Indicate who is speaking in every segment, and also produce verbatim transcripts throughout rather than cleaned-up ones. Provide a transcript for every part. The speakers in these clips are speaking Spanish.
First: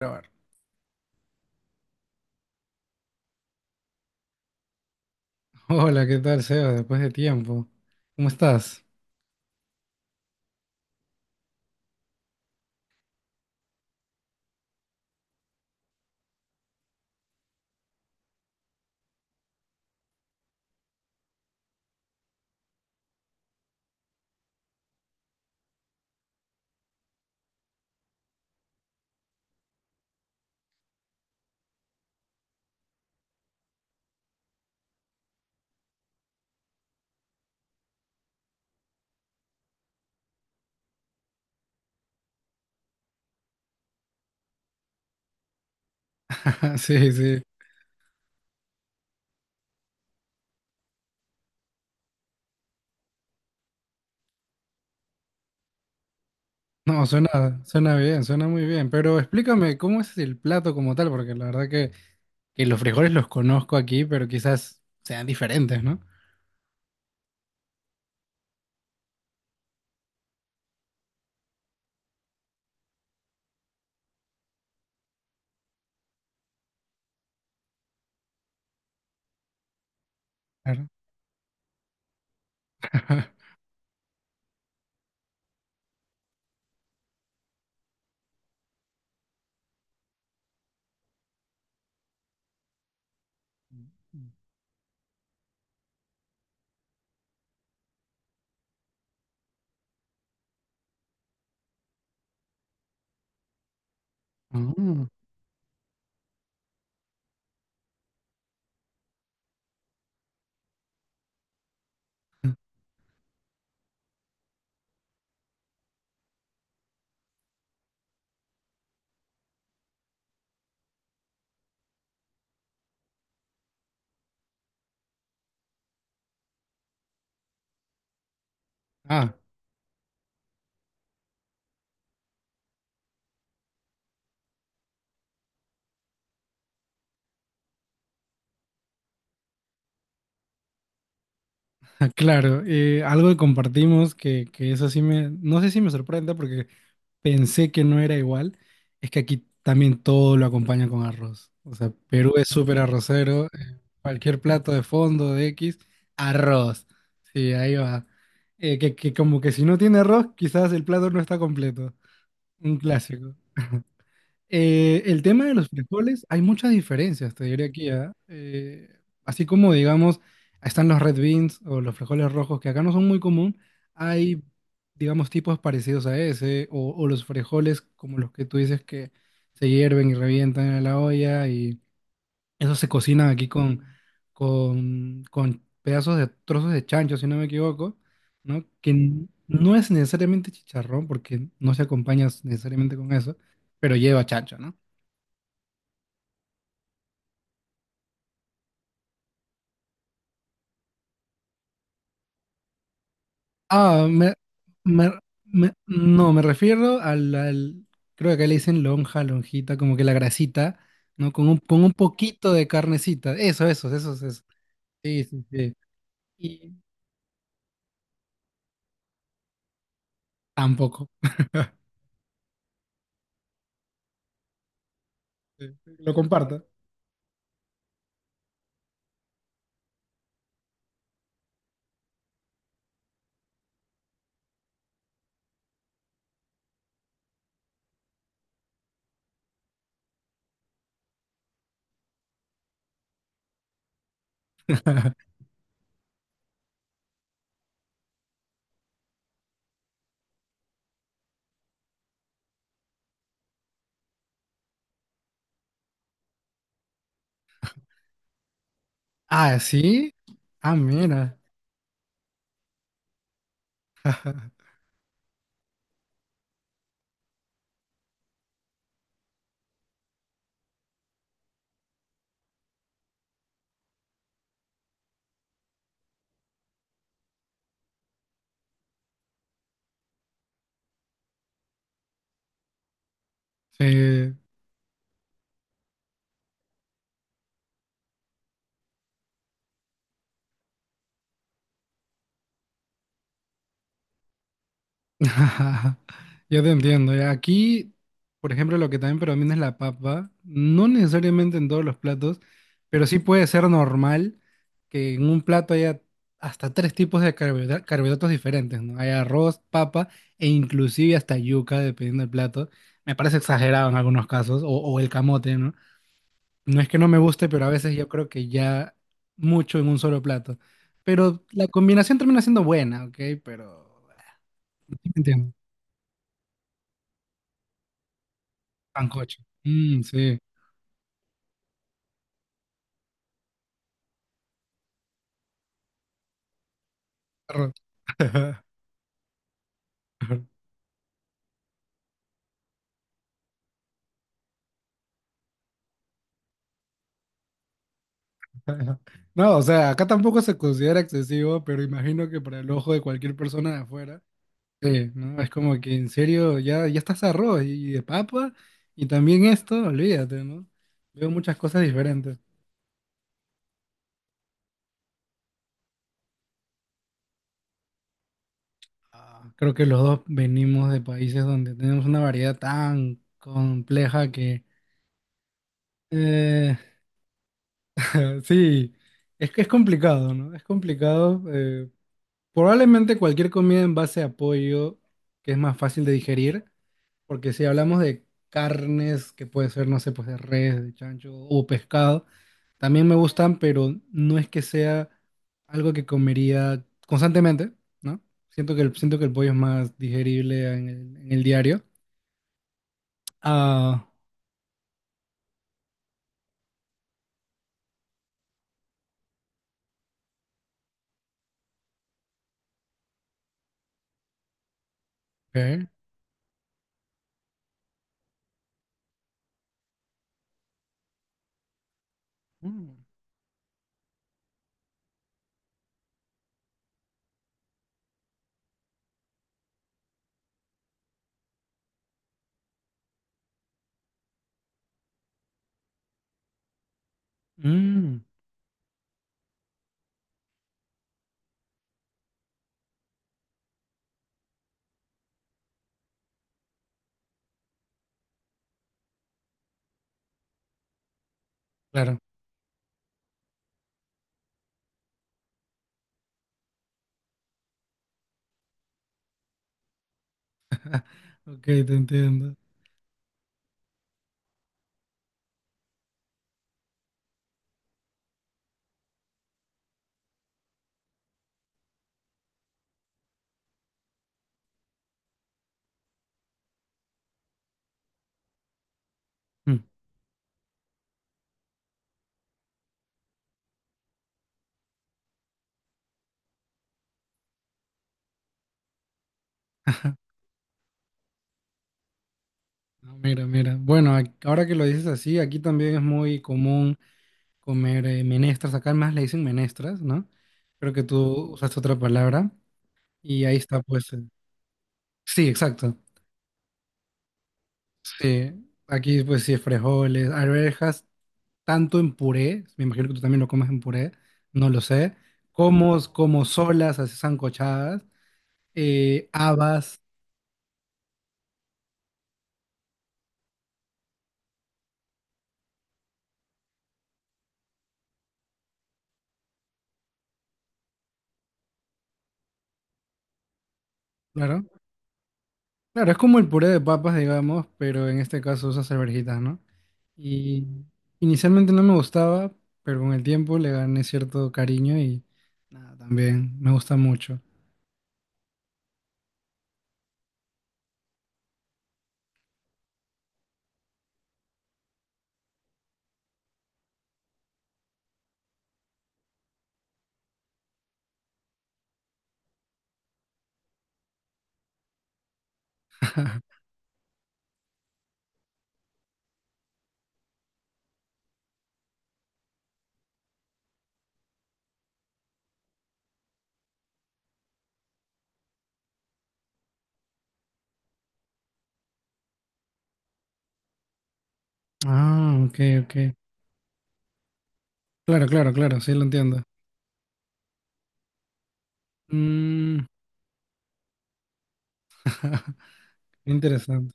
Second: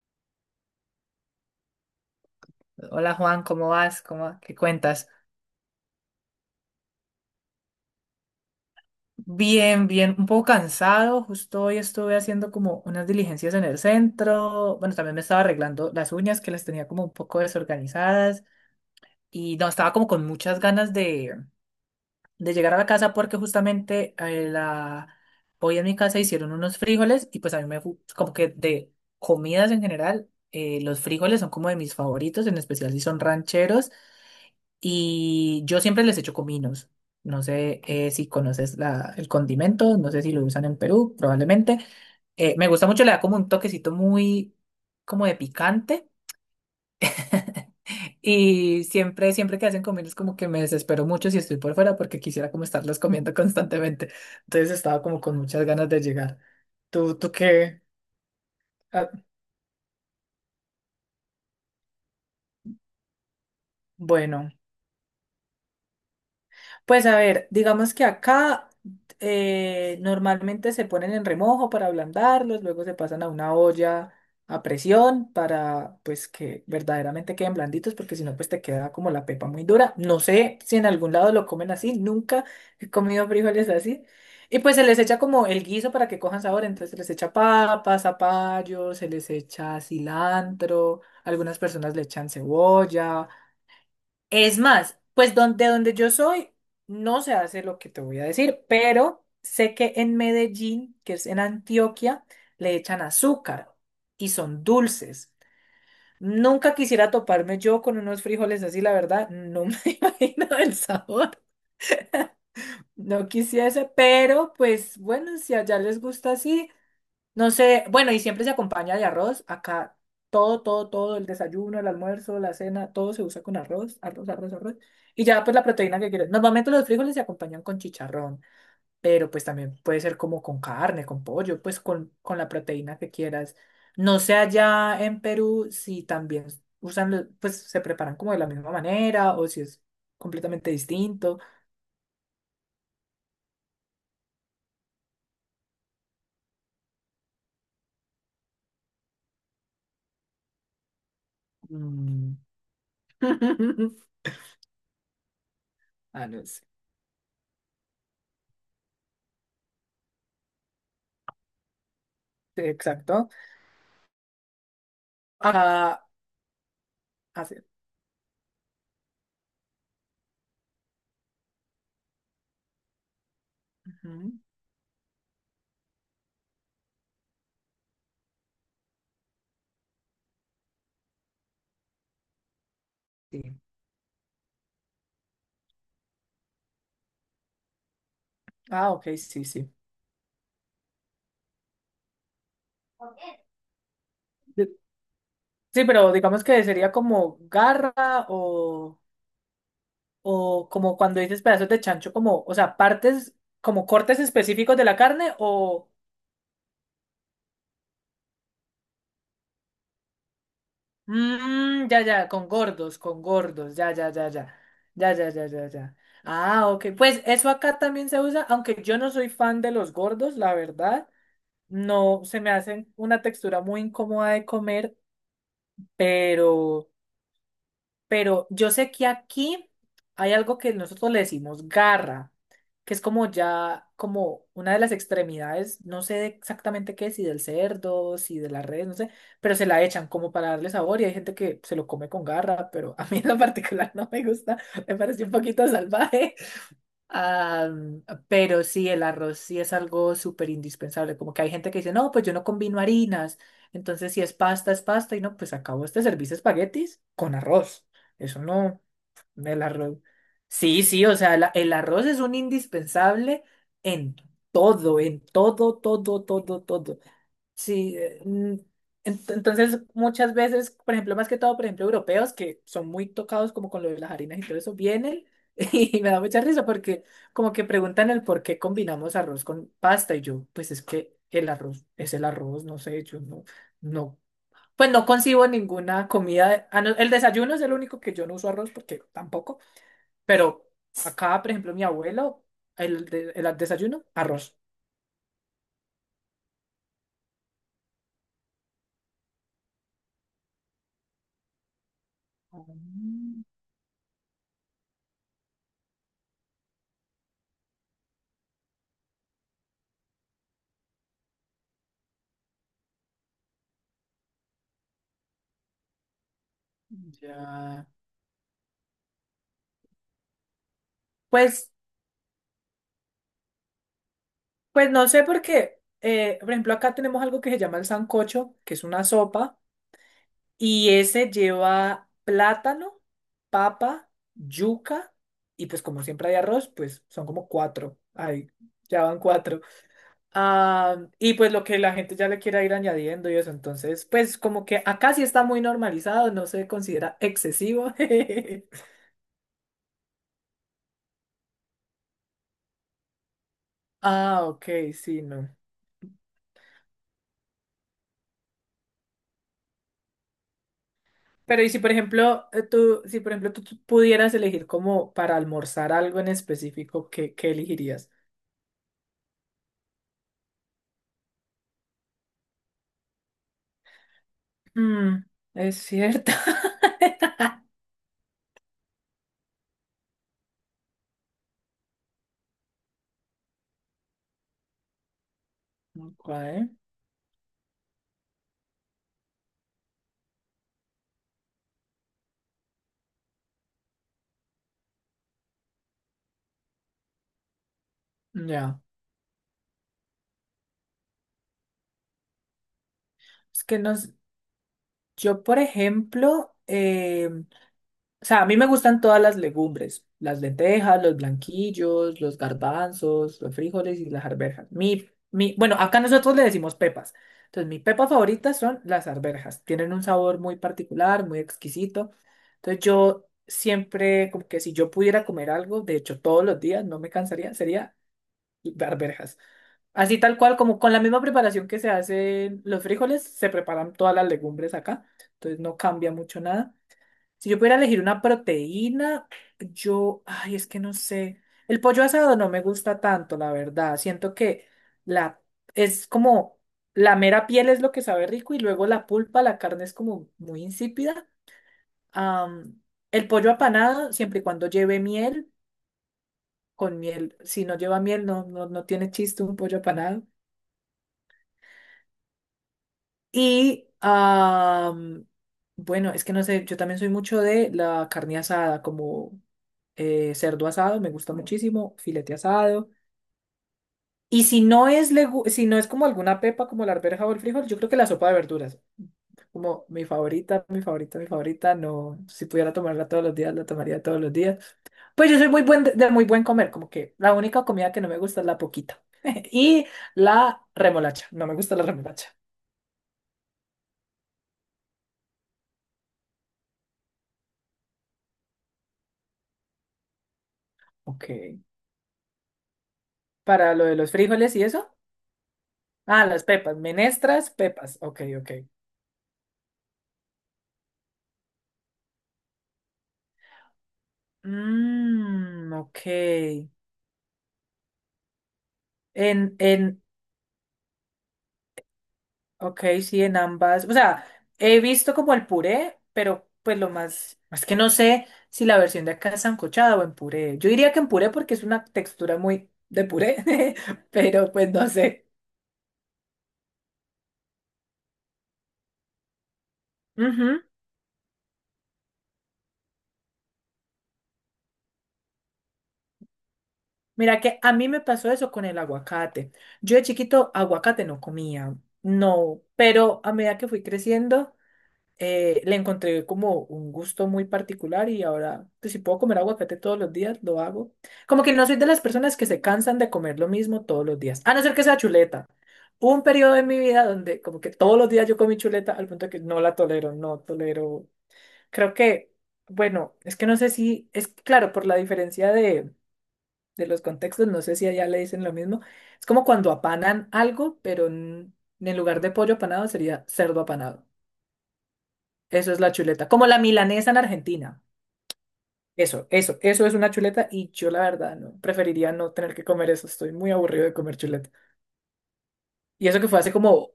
Speaker 1: Grabar.
Speaker 2: Hola Juan, ¿cómo vas? ¿Cómo, qué cuentas?
Speaker 1: Hola, ¿qué tal, Seba? Después de tiempo. ¿Cómo estás?
Speaker 2: Bien, bien, un poco cansado. Justo hoy estuve haciendo como unas diligencias en el centro. Bueno, también me estaba arreglando las uñas que las tenía como un poco desorganizadas y no, estaba como con muchas ganas de, de llegar a la casa porque justamente eh, la, hoy en mi casa hicieron unos frijoles y pues a mí me fu- como que de comidas en general, eh, los frijoles son como de mis favoritos, en especial si son rancheros. Y yo siempre les echo cominos. No sé, eh, si conoces la, el condimento, no sé si lo usan en Perú, probablemente. Eh, me gusta mucho, le da como un toquecito muy como de picante.
Speaker 1: Sí, sí.
Speaker 2: Y siempre, siempre que hacen comidas, como que me desespero mucho si estoy por fuera porque quisiera como estarlos comiendo constantemente. Entonces estaba como con muchas ganas de llegar.
Speaker 1: No,
Speaker 2: ¿Tú, tú
Speaker 1: suena,
Speaker 2: qué?
Speaker 1: suena bien, suena muy bien.
Speaker 2: Ah,
Speaker 1: Pero explícame, ¿cómo es el plato como tal? Porque la verdad que, que los frijoles los conozco aquí, pero
Speaker 2: bueno.
Speaker 1: quizás sean diferentes, ¿no?
Speaker 2: Pues a ver, digamos que acá eh, normalmente se ponen en remojo para ablandarlos, luego se pasan a una olla a presión para pues que verdaderamente queden blanditos, porque si no pues te queda como la pepa muy dura. No sé si en
Speaker 1: Claro.
Speaker 2: algún lado lo comen así, nunca he comido frijoles así. Y pues se les echa como el guiso para que cojan sabor, entonces se les echa papas, zapallo, se les echa cilantro, algunas personas le echan cebolla. Es más, pues donde, donde yo soy, no se hace lo que te voy a decir, pero sé que en Medellín, que es en Antioquia, le echan azúcar y son
Speaker 1: Mm.
Speaker 2: dulces. Nunca quisiera toparme yo con unos frijoles así, la verdad, no me imagino el sabor. No quisiese, pero pues bueno, si allá les gusta así, no sé, bueno, y siempre se acompaña de arroz. Acá todo, todo, todo, el desayuno, el almuerzo, la cena, todo se usa con arroz, arroz, arroz, arroz. Y ya pues la proteína que quieras. Normalmente los frijoles se acompañan con chicharrón, pero
Speaker 1: Ah,
Speaker 2: pues también puede ser como con carne, con pollo, pues con, con la proteína que quieras. No sé allá en Perú si también usan, lo- pues se preparan como de la misma manera o si es completamente distinto.
Speaker 1: claro. Eh, algo que compartimos que, que eso sí me, no sé si me sorprende porque pensé que no era igual, es que aquí también todo lo acompaña con arroz. O sea, Perú
Speaker 2: Mm.
Speaker 1: es súper arrocero. Eh, cualquier plato de fondo, de X,
Speaker 2: Ah, no sé.
Speaker 1: arroz. Sí, ahí va. Eh, que, que como que si no tiene arroz, quizás el plato no está completo. Un
Speaker 2: Exacto.
Speaker 1: clásico. Eh, el tema de los
Speaker 2: Acá,
Speaker 1: frijoles, hay muchas diferencias, te
Speaker 2: así.
Speaker 1: diré aquí, ¿ah? Eh, así como, digamos, están los red beans o los frijoles rojos, que acá no son muy común, hay, digamos, tipos parecidos a ese, o, o los frijoles como los que tú dices que se hierven y revientan en la olla, y esos se cocinan aquí
Speaker 2: Sí.
Speaker 1: con, con, con pedazos de trozos de chancho, si no me equivoco, ¿no? Que
Speaker 2: Ah, ok,
Speaker 1: n-
Speaker 2: sí, sí.
Speaker 1: no es necesariamente chicharrón, porque no se acompaña necesariamente con eso, pero lleva chancho,
Speaker 2: De-
Speaker 1: ¿no?
Speaker 2: Sí, pero digamos que sería como garra o, o como cuando dices pedazos de chancho, como, o sea, partes, como
Speaker 1: Ah,
Speaker 2: cortes
Speaker 1: me,
Speaker 2: específicos de la
Speaker 1: me-
Speaker 2: carne
Speaker 1: me-
Speaker 2: o...
Speaker 1: no, Me refiero al, al- creo que acá le dicen lonja, lonjita, como que la grasita, ¿no? Con un, con
Speaker 2: Mm,
Speaker 1: un
Speaker 2: ya, ya, con
Speaker 1: poquito de
Speaker 2: gordos, con
Speaker 1: carnecita. Eso,
Speaker 2: gordos, ya,
Speaker 1: eso,
Speaker 2: ya,
Speaker 1: eso,
Speaker 2: ya,
Speaker 1: eso.
Speaker 2: ya. Ya,
Speaker 1: Sí,
Speaker 2: ya,
Speaker 1: sí,
Speaker 2: ya, ya,
Speaker 1: sí.
Speaker 2: ya. Ah,
Speaker 1: Y
Speaker 2: ok. Pues eso acá también se usa, aunque yo no soy fan de los gordos, la
Speaker 1: tampoco.
Speaker 2: verdad. No, se me hacen una textura muy incómoda de comer,
Speaker 1: Sí, lo comparto.
Speaker 2: pero... Pero yo sé que aquí hay algo que nosotros le decimos garra, que es como ya, como una de las extremidades, no sé exactamente qué, si del cerdo, si de las redes, no sé, pero se la echan como para darle sabor y hay gente que se lo come con garra, pero a mí en lo particular no me gusta, me parece un poquito salvaje. Ah, pero sí, el arroz sí es algo súper indispensable. Como que hay gente que dice, no, pues yo no combino harinas. Entonces, si es pasta, es pasta. Y no, pues acabo este servicio de espaguetis con arroz. Eso no,
Speaker 1: Ah,
Speaker 2: el arroz.
Speaker 1: ¿sí? Ah,
Speaker 2: Sí, sí, o sea,
Speaker 1: mira.
Speaker 2: la- el arroz es un indispensable en todo, en todo, todo, todo, todo. Sí, eh, mm, ent- entonces muchas veces, por ejemplo, más que todo, por ejemplo, europeos que son muy tocados como con lo de las harinas y todo eso, vienen y me da mucha risa porque como que preguntan el por qué combinamos arroz con pasta y yo, pues es que el arroz es el arroz, no sé, yo no, no,
Speaker 1: Sí.
Speaker 2: pues no concibo ninguna comida, ah, no, el desayuno es el único que yo no uso arroz porque tampoco, pero acá, por ejemplo, mi abuelo, el, de- el desayuno, arroz.
Speaker 1: Yo te entiendo. Ya. Aquí, por ejemplo, lo que también predomina es la papa. No necesariamente en todos los platos, pero sí
Speaker 2: Mm.
Speaker 1: puede ser normal que en un plato haya hasta tres tipos de carbohidra- carbohidratos diferentes, ¿no? Hay arroz, papa e inclusive hasta yuca, dependiendo del plato. Me parece exagerado en algunos casos, o, o el camote, ¿no? No es que no me guste, pero a
Speaker 2: Ya.
Speaker 1: veces yo creo que ya mucho en un solo plato. Pero la
Speaker 2: Pues
Speaker 1: combinación termina siendo buena, ¿ok? Pero...
Speaker 2: Pues no sé por qué. Eh, por ejemplo, acá tenemos algo que se llama el sancocho, que es una
Speaker 1: Sancocho.
Speaker 2: sopa,
Speaker 1: Mm, sí.
Speaker 2: y ese lleva plátano, papa, yuca, y pues como siempre hay arroz, pues son como
Speaker 1: Arro-
Speaker 2: cuatro. Ahí, ya van cuatro. Ah, y pues lo que la gente ya le quiera ir añadiendo y eso. Entonces, pues como que acá sí está muy normalizado, no se considera excesivo.
Speaker 1: No, o sea, acá tampoco se considera excesivo, pero imagino que para el ojo de cualquier persona de afuera,
Speaker 2: Ah, ok,
Speaker 1: sí,
Speaker 2: sí,
Speaker 1: ¿no?
Speaker 2: no.
Speaker 1: Es como que en serio ya, ya estás arroz y de papa, y también esto, olvídate, ¿no? Veo muchas
Speaker 2: Pero y si
Speaker 1: cosas
Speaker 2: por
Speaker 1: diferentes.
Speaker 2: ejemplo eh, tú, si por ejemplo tú, tú pudieras elegir como para almorzar algo en específico, ¿qué, qué elegirías?
Speaker 1: Ah, creo que los dos venimos de países donde tenemos una variedad tan compleja que
Speaker 2: Mm, es cierto.
Speaker 1: eh, sí, es que es complicado, ¿no? Es complicado. eh, Probablemente cualquier comida en base a pollo, que es más fácil de
Speaker 2: Ok,
Speaker 1: digerir, porque si hablamos de carnes, que puede ser, no sé, pues de res, de chancho o pescado, también me gustan, pero no es que sea algo que comería constantemente, ¿no? Siento
Speaker 2: ya.
Speaker 1: que el, siento que el pollo es más digerible en el, en el diario.
Speaker 2: Es que
Speaker 1: Ah,
Speaker 2: nos, yo por ejemplo, em, o sea, a mí me gustan todas las legumbres, las lentejas, los blanquillos, los garbanzos, los frijoles y las arvejas. Mi, mi, bueno,
Speaker 1: ok.
Speaker 2: acá nosotros le decimos pepas. Entonces, mis pepas favoritas son las arvejas. Tienen un sabor muy particular, muy exquisito. Entonces,
Speaker 1: Mm,
Speaker 2: yo siempre, como que si yo pudiera comer algo, de hecho, todos los días, no me cansaría, sería arvejas. Así tal cual, como con la misma preparación que se hacen los frijoles, se preparan todas las legumbres acá. Entonces, no cambia mucho nada. Si yo pudiera elegir
Speaker 1: mm,
Speaker 2: una proteína, yo, ay, es que no sé. El pollo asado no me gusta tanto, la verdad. Siento que la es como la mera piel es lo que sabe rico y luego la pulpa, la carne es como muy insípida.
Speaker 1: claro.
Speaker 2: Am, el pollo apanado, siempre y cuando lleve miel, con miel, si no lleva miel, no, no, no tiene chiste un pollo apanado.
Speaker 1: Ok, te entiendo.
Speaker 2: Y am, bueno, es que no sé, yo también soy mucho de la carne asada, como eh, cerdo asado, me gusta muchísimo, filete asado. Y si no es legu- si no es como alguna pepa como la arveja o el frijol, yo creo que la sopa de verduras.
Speaker 1: Mm.
Speaker 2: Como mi favorita, mi favorita, mi favorita, no, si pudiera tomarla todos los días, la tomaría todos los días. Pues yo soy muy buen de, de muy buen comer, como que la única comida que no me gusta es la poquita. Y la remolacha, no me gusta la remolacha.
Speaker 1: Ah, mira, mira. Bueno, ac- ahora que lo dices así, aquí también es muy común comer eh, menestras. Acá más le dicen menestras, ¿no? Creo que
Speaker 2: Ok.
Speaker 1: tú usaste otra palabra. Y ahí
Speaker 2: Para
Speaker 1: está,
Speaker 2: lo de
Speaker 1: pues.
Speaker 2: los
Speaker 1: eh,
Speaker 2: frijoles y eso.
Speaker 1: Sí, exacto.
Speaker 2: Ah, las pepas, menestras, pepas. Ok, ok.
Speaker 1: Sí. Aquí, pues, sí, frijoles, arvejas, tanto en puré. Me imagino que tú también lo comes en puré. No lo sé.
Speaker 2: Mmm,
Speaker 1: Como, como
Speaker 2: ok.
Speaker 1: solas, así sancochadas. Eh,
Speaker 2: En,
Speaker 1: habas,
Speaker 2: en, ok, sí, en ambas. O sea, he visto como el puré, pero pues lo más, es que no sé si la versión de acá es sancochada o en puré. Yo diría que en puré porque es una textura muy de puré, pero
Speaker 1: claro.
Speaker 2: pues no sé.
Speaker 1: Claro, es como el puré de papas, digamos, pero en este caso usas alverjitas, ¿no?
Speaker 2: Ujú.
Speaker 1: Y inicialmente no me gustaba, pero con el tiempo le gané cierto cariño y nada, también me gusta mucho.
Speaker 2: Mira que a mí me pasó eso con el aguacate. Yo de chiquito aguacate no comía, no, pero a medida que fui creciendo... eh, le encontré como un gusto muy particular y ahora, pues, si puedo comer aguacate todos los días, lo hago. Como que no soy de las personas que se cansan de comer lo mismo todos los días, a no ser que sea chuleta. Hubo un periodo de mi vida donde como que todos los días yo comí chuleta al punto que no la tolero, no tolero. Creo que, bueno, es que no sé si, es claro, por la diferencia de, de los contextos, no sé si allá le dicen lo mismo. Es como cuando apanan algo, pero en en lugar de pollo apanado sería cerdo apanado.
Speaker 1: Ah, ok,
Speaker 2: Eso es la
Speaker 1: ok.
Speaker 2: chuleta. Como la milanesa en Argentina.
Speaker 1: Claro, claro, claro, sí lo
Speaker 2: Eso,
Speaker 1: entiendo.
Speaker 2: eso, eso es una chuleta y yo la verdad no, preferiría no tener que
Speaker 1: Mm,
Speaker 2: comer eso. Estoy muy aburrido de comer chuleta. Y eso que fue hace como
Speaker 1: interesante.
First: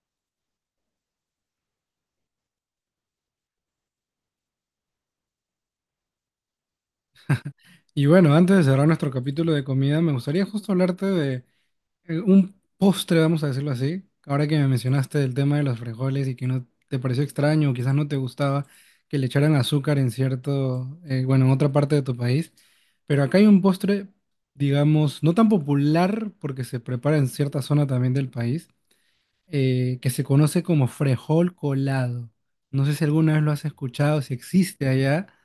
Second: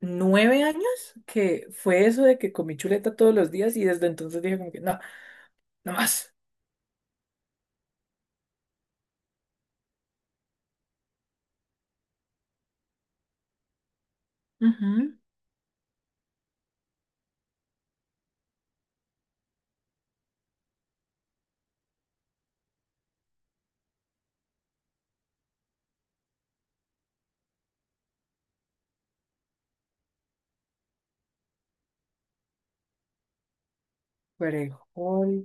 Speaker 2: nueve años que fue eso de que comí chuleta todos los días y desde entonces dije como que no, no más.
Speaker 1: Y bueno, antes de cerrar nuestro capítulo de comida, me gustaría justo hablarte de... Eh, un postre, vamos a decirlo así. Ahora que me
Speaker 2: Ujú.
Speaker 1: mencionaste el tema de los frijoles y que no te pareció extraño, o quizás no te gustaba que le echaran azúcar en cierto, eh, bueno, en otra parte de tu país. Pero acá hay un postre, digamos, no tan popular porque se prepara en cierta zona también del país, eh, que se conoce como frejol colado. No sé si alguna vez lo has escuchado, si existe allá.
Speaker 2: Perejil.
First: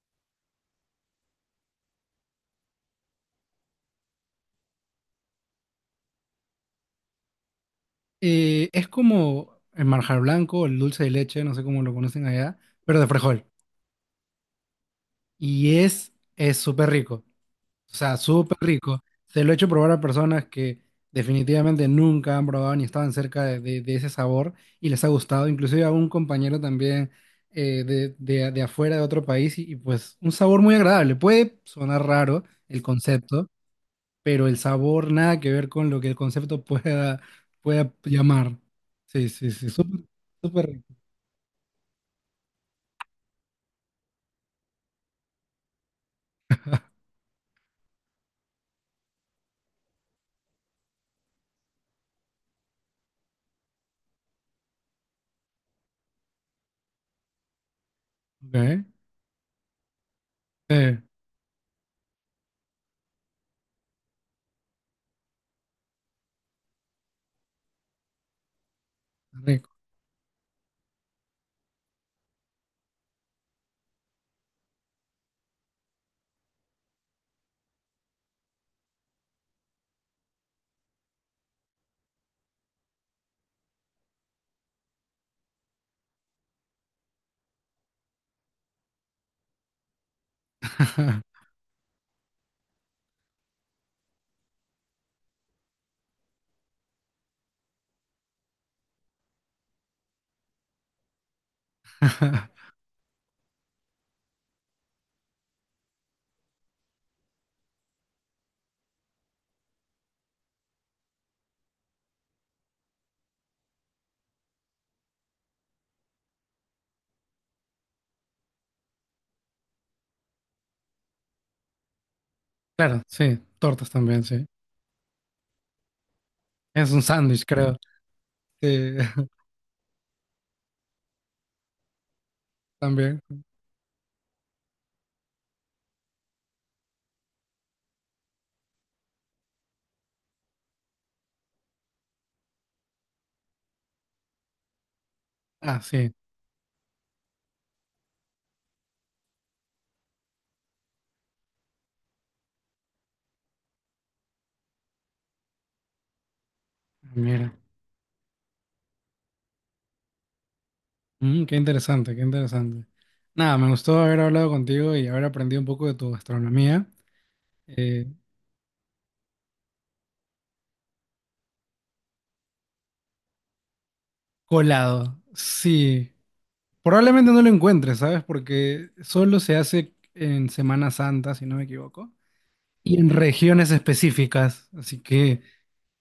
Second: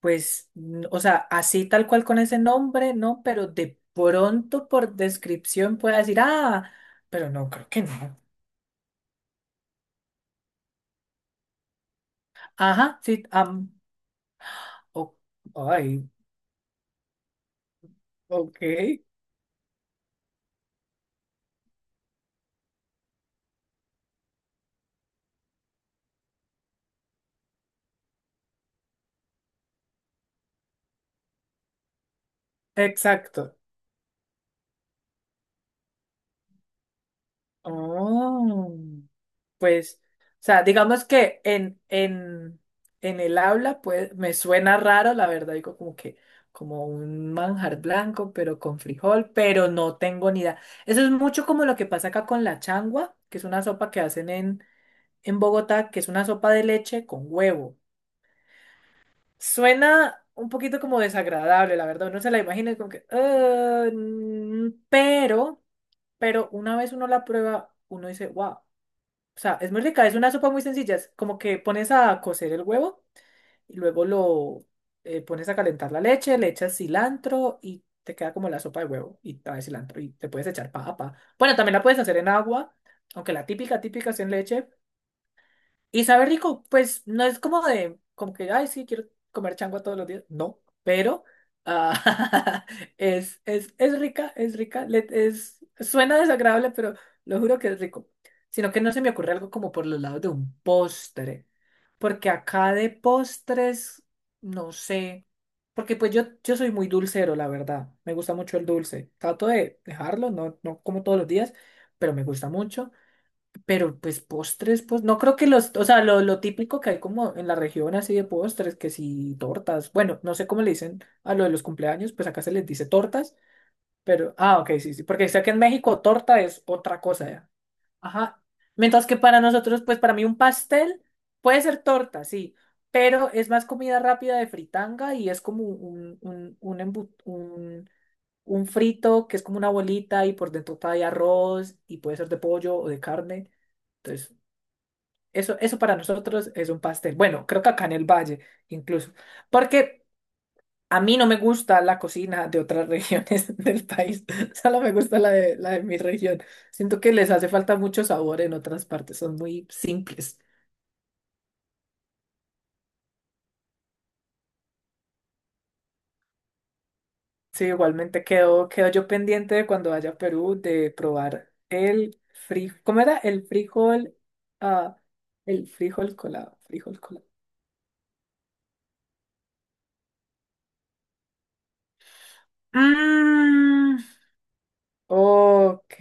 Speaker 2: Pues, n- o sea, así tal cual con ese nombre, no, pero de pronto por descripción pueda decir, ah, pero no, creo que no.
Speaker 1: Eh, es como el marjar blanco, el dulce de leche, no sé cómo lo conocen allá,
Speaker 2: Ajá,
Speaker 1: pero de
Speaker 2: sí,
Speaker 1: frejol.
Speaker 2: am, o-
Speaker 1: Y
Speaker 2: ay,
Speaker 1: es, es súper rico, o sea, súper
Speaker 2: ok.
Speaker 1: rico. Se lo he hecho probar a personas que definitivamente nunca han probado ni estaban cerca de, de- de ese sabor y les ha gustado. Inclusive a un compañero también eh, de, de- de afuera de otro país y, y pues un sabor muy agradable. Puede sonar raro el concepto,
Speaker 2: Exacto.
Speaker 1: pero el sabor nada que ver con lo que el concepto pueda, pueda llamar.
Speaker 2: Oh,
Speaker 1: Sí, sí, sí, súper,
Speaker 2: pues, o sea,
Speaker 1: súper rico.
Speaker 2: digamos que en, en, en el aula, pues, me suena raro, la verdad, digo como que, como un manjar blanco, pero con frijol, pero no tengo ni idea. Eso es mucho como lo que pasa acá con la changua, que es una sopa que hacen en, en Bogotá, que es una sopa de leche con huevo.
Speaker 1: Ok,
Speaker 2: Suena un poquito
Speaker 1: eh,
Speaker 2: como desagradable, la verdad, uno se la imagina y como que, "Ah, mm", pero, pero una vez uno la prueba, uno dice, wow. O sea,
Speaker 1: rico.
Speaker 2: es muy rica, es una sopa muy sencilla. Es como que pones a cocer el huevo y luego lo eh, pones a calentar la leche, le echas cilantro y te queda como la sopa de huevo y trae cilantro y te puedes echar papa. Bueno, también la puedes hacer en agua, aunque la típica, típica es en leche, y sabe rico, pues no es como de, como que, ay, sí, quiero comer changua todos los días. No, pero ah, es, es, es rica, es rica. Le- es, suena desagradable, pero lo juro que es rico. Sino que no se me ocurre algo como por los lados de un postre. Porque acá de postres, no sé. Porque pues yo, yo soy muy dulcero, la verdad. Me gusta mucho el dulce. Trato de dejarlo, no, no como todos los días, pero me gusta mucho. Pero pues postres, pues no creo que los, o sea, lo, lo típico que hay como en la región así de postres, que si tortas, bueno, no sé cómo le dicen a lo de los cumpleaños, pues acá se les dice
Speaker 1: Claro,
Speaker 2: tortas,
Speaker 1: sí, tortas también,
Speaker 2: pero,
Speaker 1: sí.
Speaker 2: ah, ok, sí, sí, porque sé que en México torta es
Speaker 1: Es
Speaker 2: otra
Speaker 1: un
Speaker 2: cosa,
Speaker 1: sándwich,
Speaker 2: ya.
Speaker 1: creo.
Speaker 2: Ajá.
Speaker 1: Sí,
Speaker 2: Mientras que para nosotros, pues para mí un pastel puede ser torta, sí,
Speaker 1: también.
Speaker 2: pero es más comida rápida de fritanga y es como un, un, un, embu- un, un frito que es como una bolita y por dentro trae arroz y puede ser de pollo o de carne. Entonces, eso, eso
Speaker 1: Ah,
Speaker 2: para
Speaker 1: sí.
Speaker 2: nosotros es un pastel. Bueno, creo que acá en el Valle, incluso. Porque a mí no me gusta la cocina de otras regiones del país. Solo me gusta la de, la de mi región. Siento que les hace
Speaker 1: Mira.
Speaker 2: falta mucho sabor en otras partes. Son muy simples.
Speaker 1: Mm, qué interesante, qué interesante. Nada, me gustó haber hablado contigo y haber aprendido un poco de tu gastronomía.
Speaker 2: Sí,
Speaker 1: Eh,
Speaker 2: igualmente quedo, quedo yo pendiente de cuando vaya a Perú de probar el frijol. ¿Cómo era? El frijol. Ah,
Speaker 1: colado.
Speaker 2: el
Speaker 1: Sí.
Speaker 2: frijol colado. Frijol colado.
Speaker 1: Probablemente no lo encuentres, ¿sabes? Porque solo se hace en Semana Santa, si no me equivoco, y en regiones
Speaker 2: Mm.
Speaker 1: específicas. Así que,
Speaker 2: Ok.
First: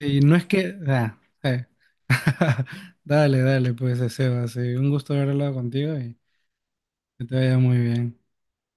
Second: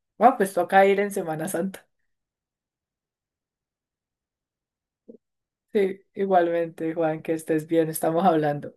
Speaker 1: eh, no
Speaker 2: Bueno,
Speaker 1: es
Speaker 2: pues
Speaker 1: que...
Speaker 2: toca ir en
Speaker 1: ah,
Speaker 2: Semana
Speaker 1: eh.
Speaker 2: Santa.
Speaker 1: Dale, dale, pues, eh, Sebas. Sí, un gusto haber hablado contigo
Speaker 2: Sí,
Speaker 1: y
Speaker 2: igualmente, Juan,
Speaker 1: que
Speaker 2: que
Speaker 1: te vaya
Speaker 2: estés
Speaker 1: muy
Speaker 2: bien,
Speaker 1: bien.
Speaker 2: estamos hablando.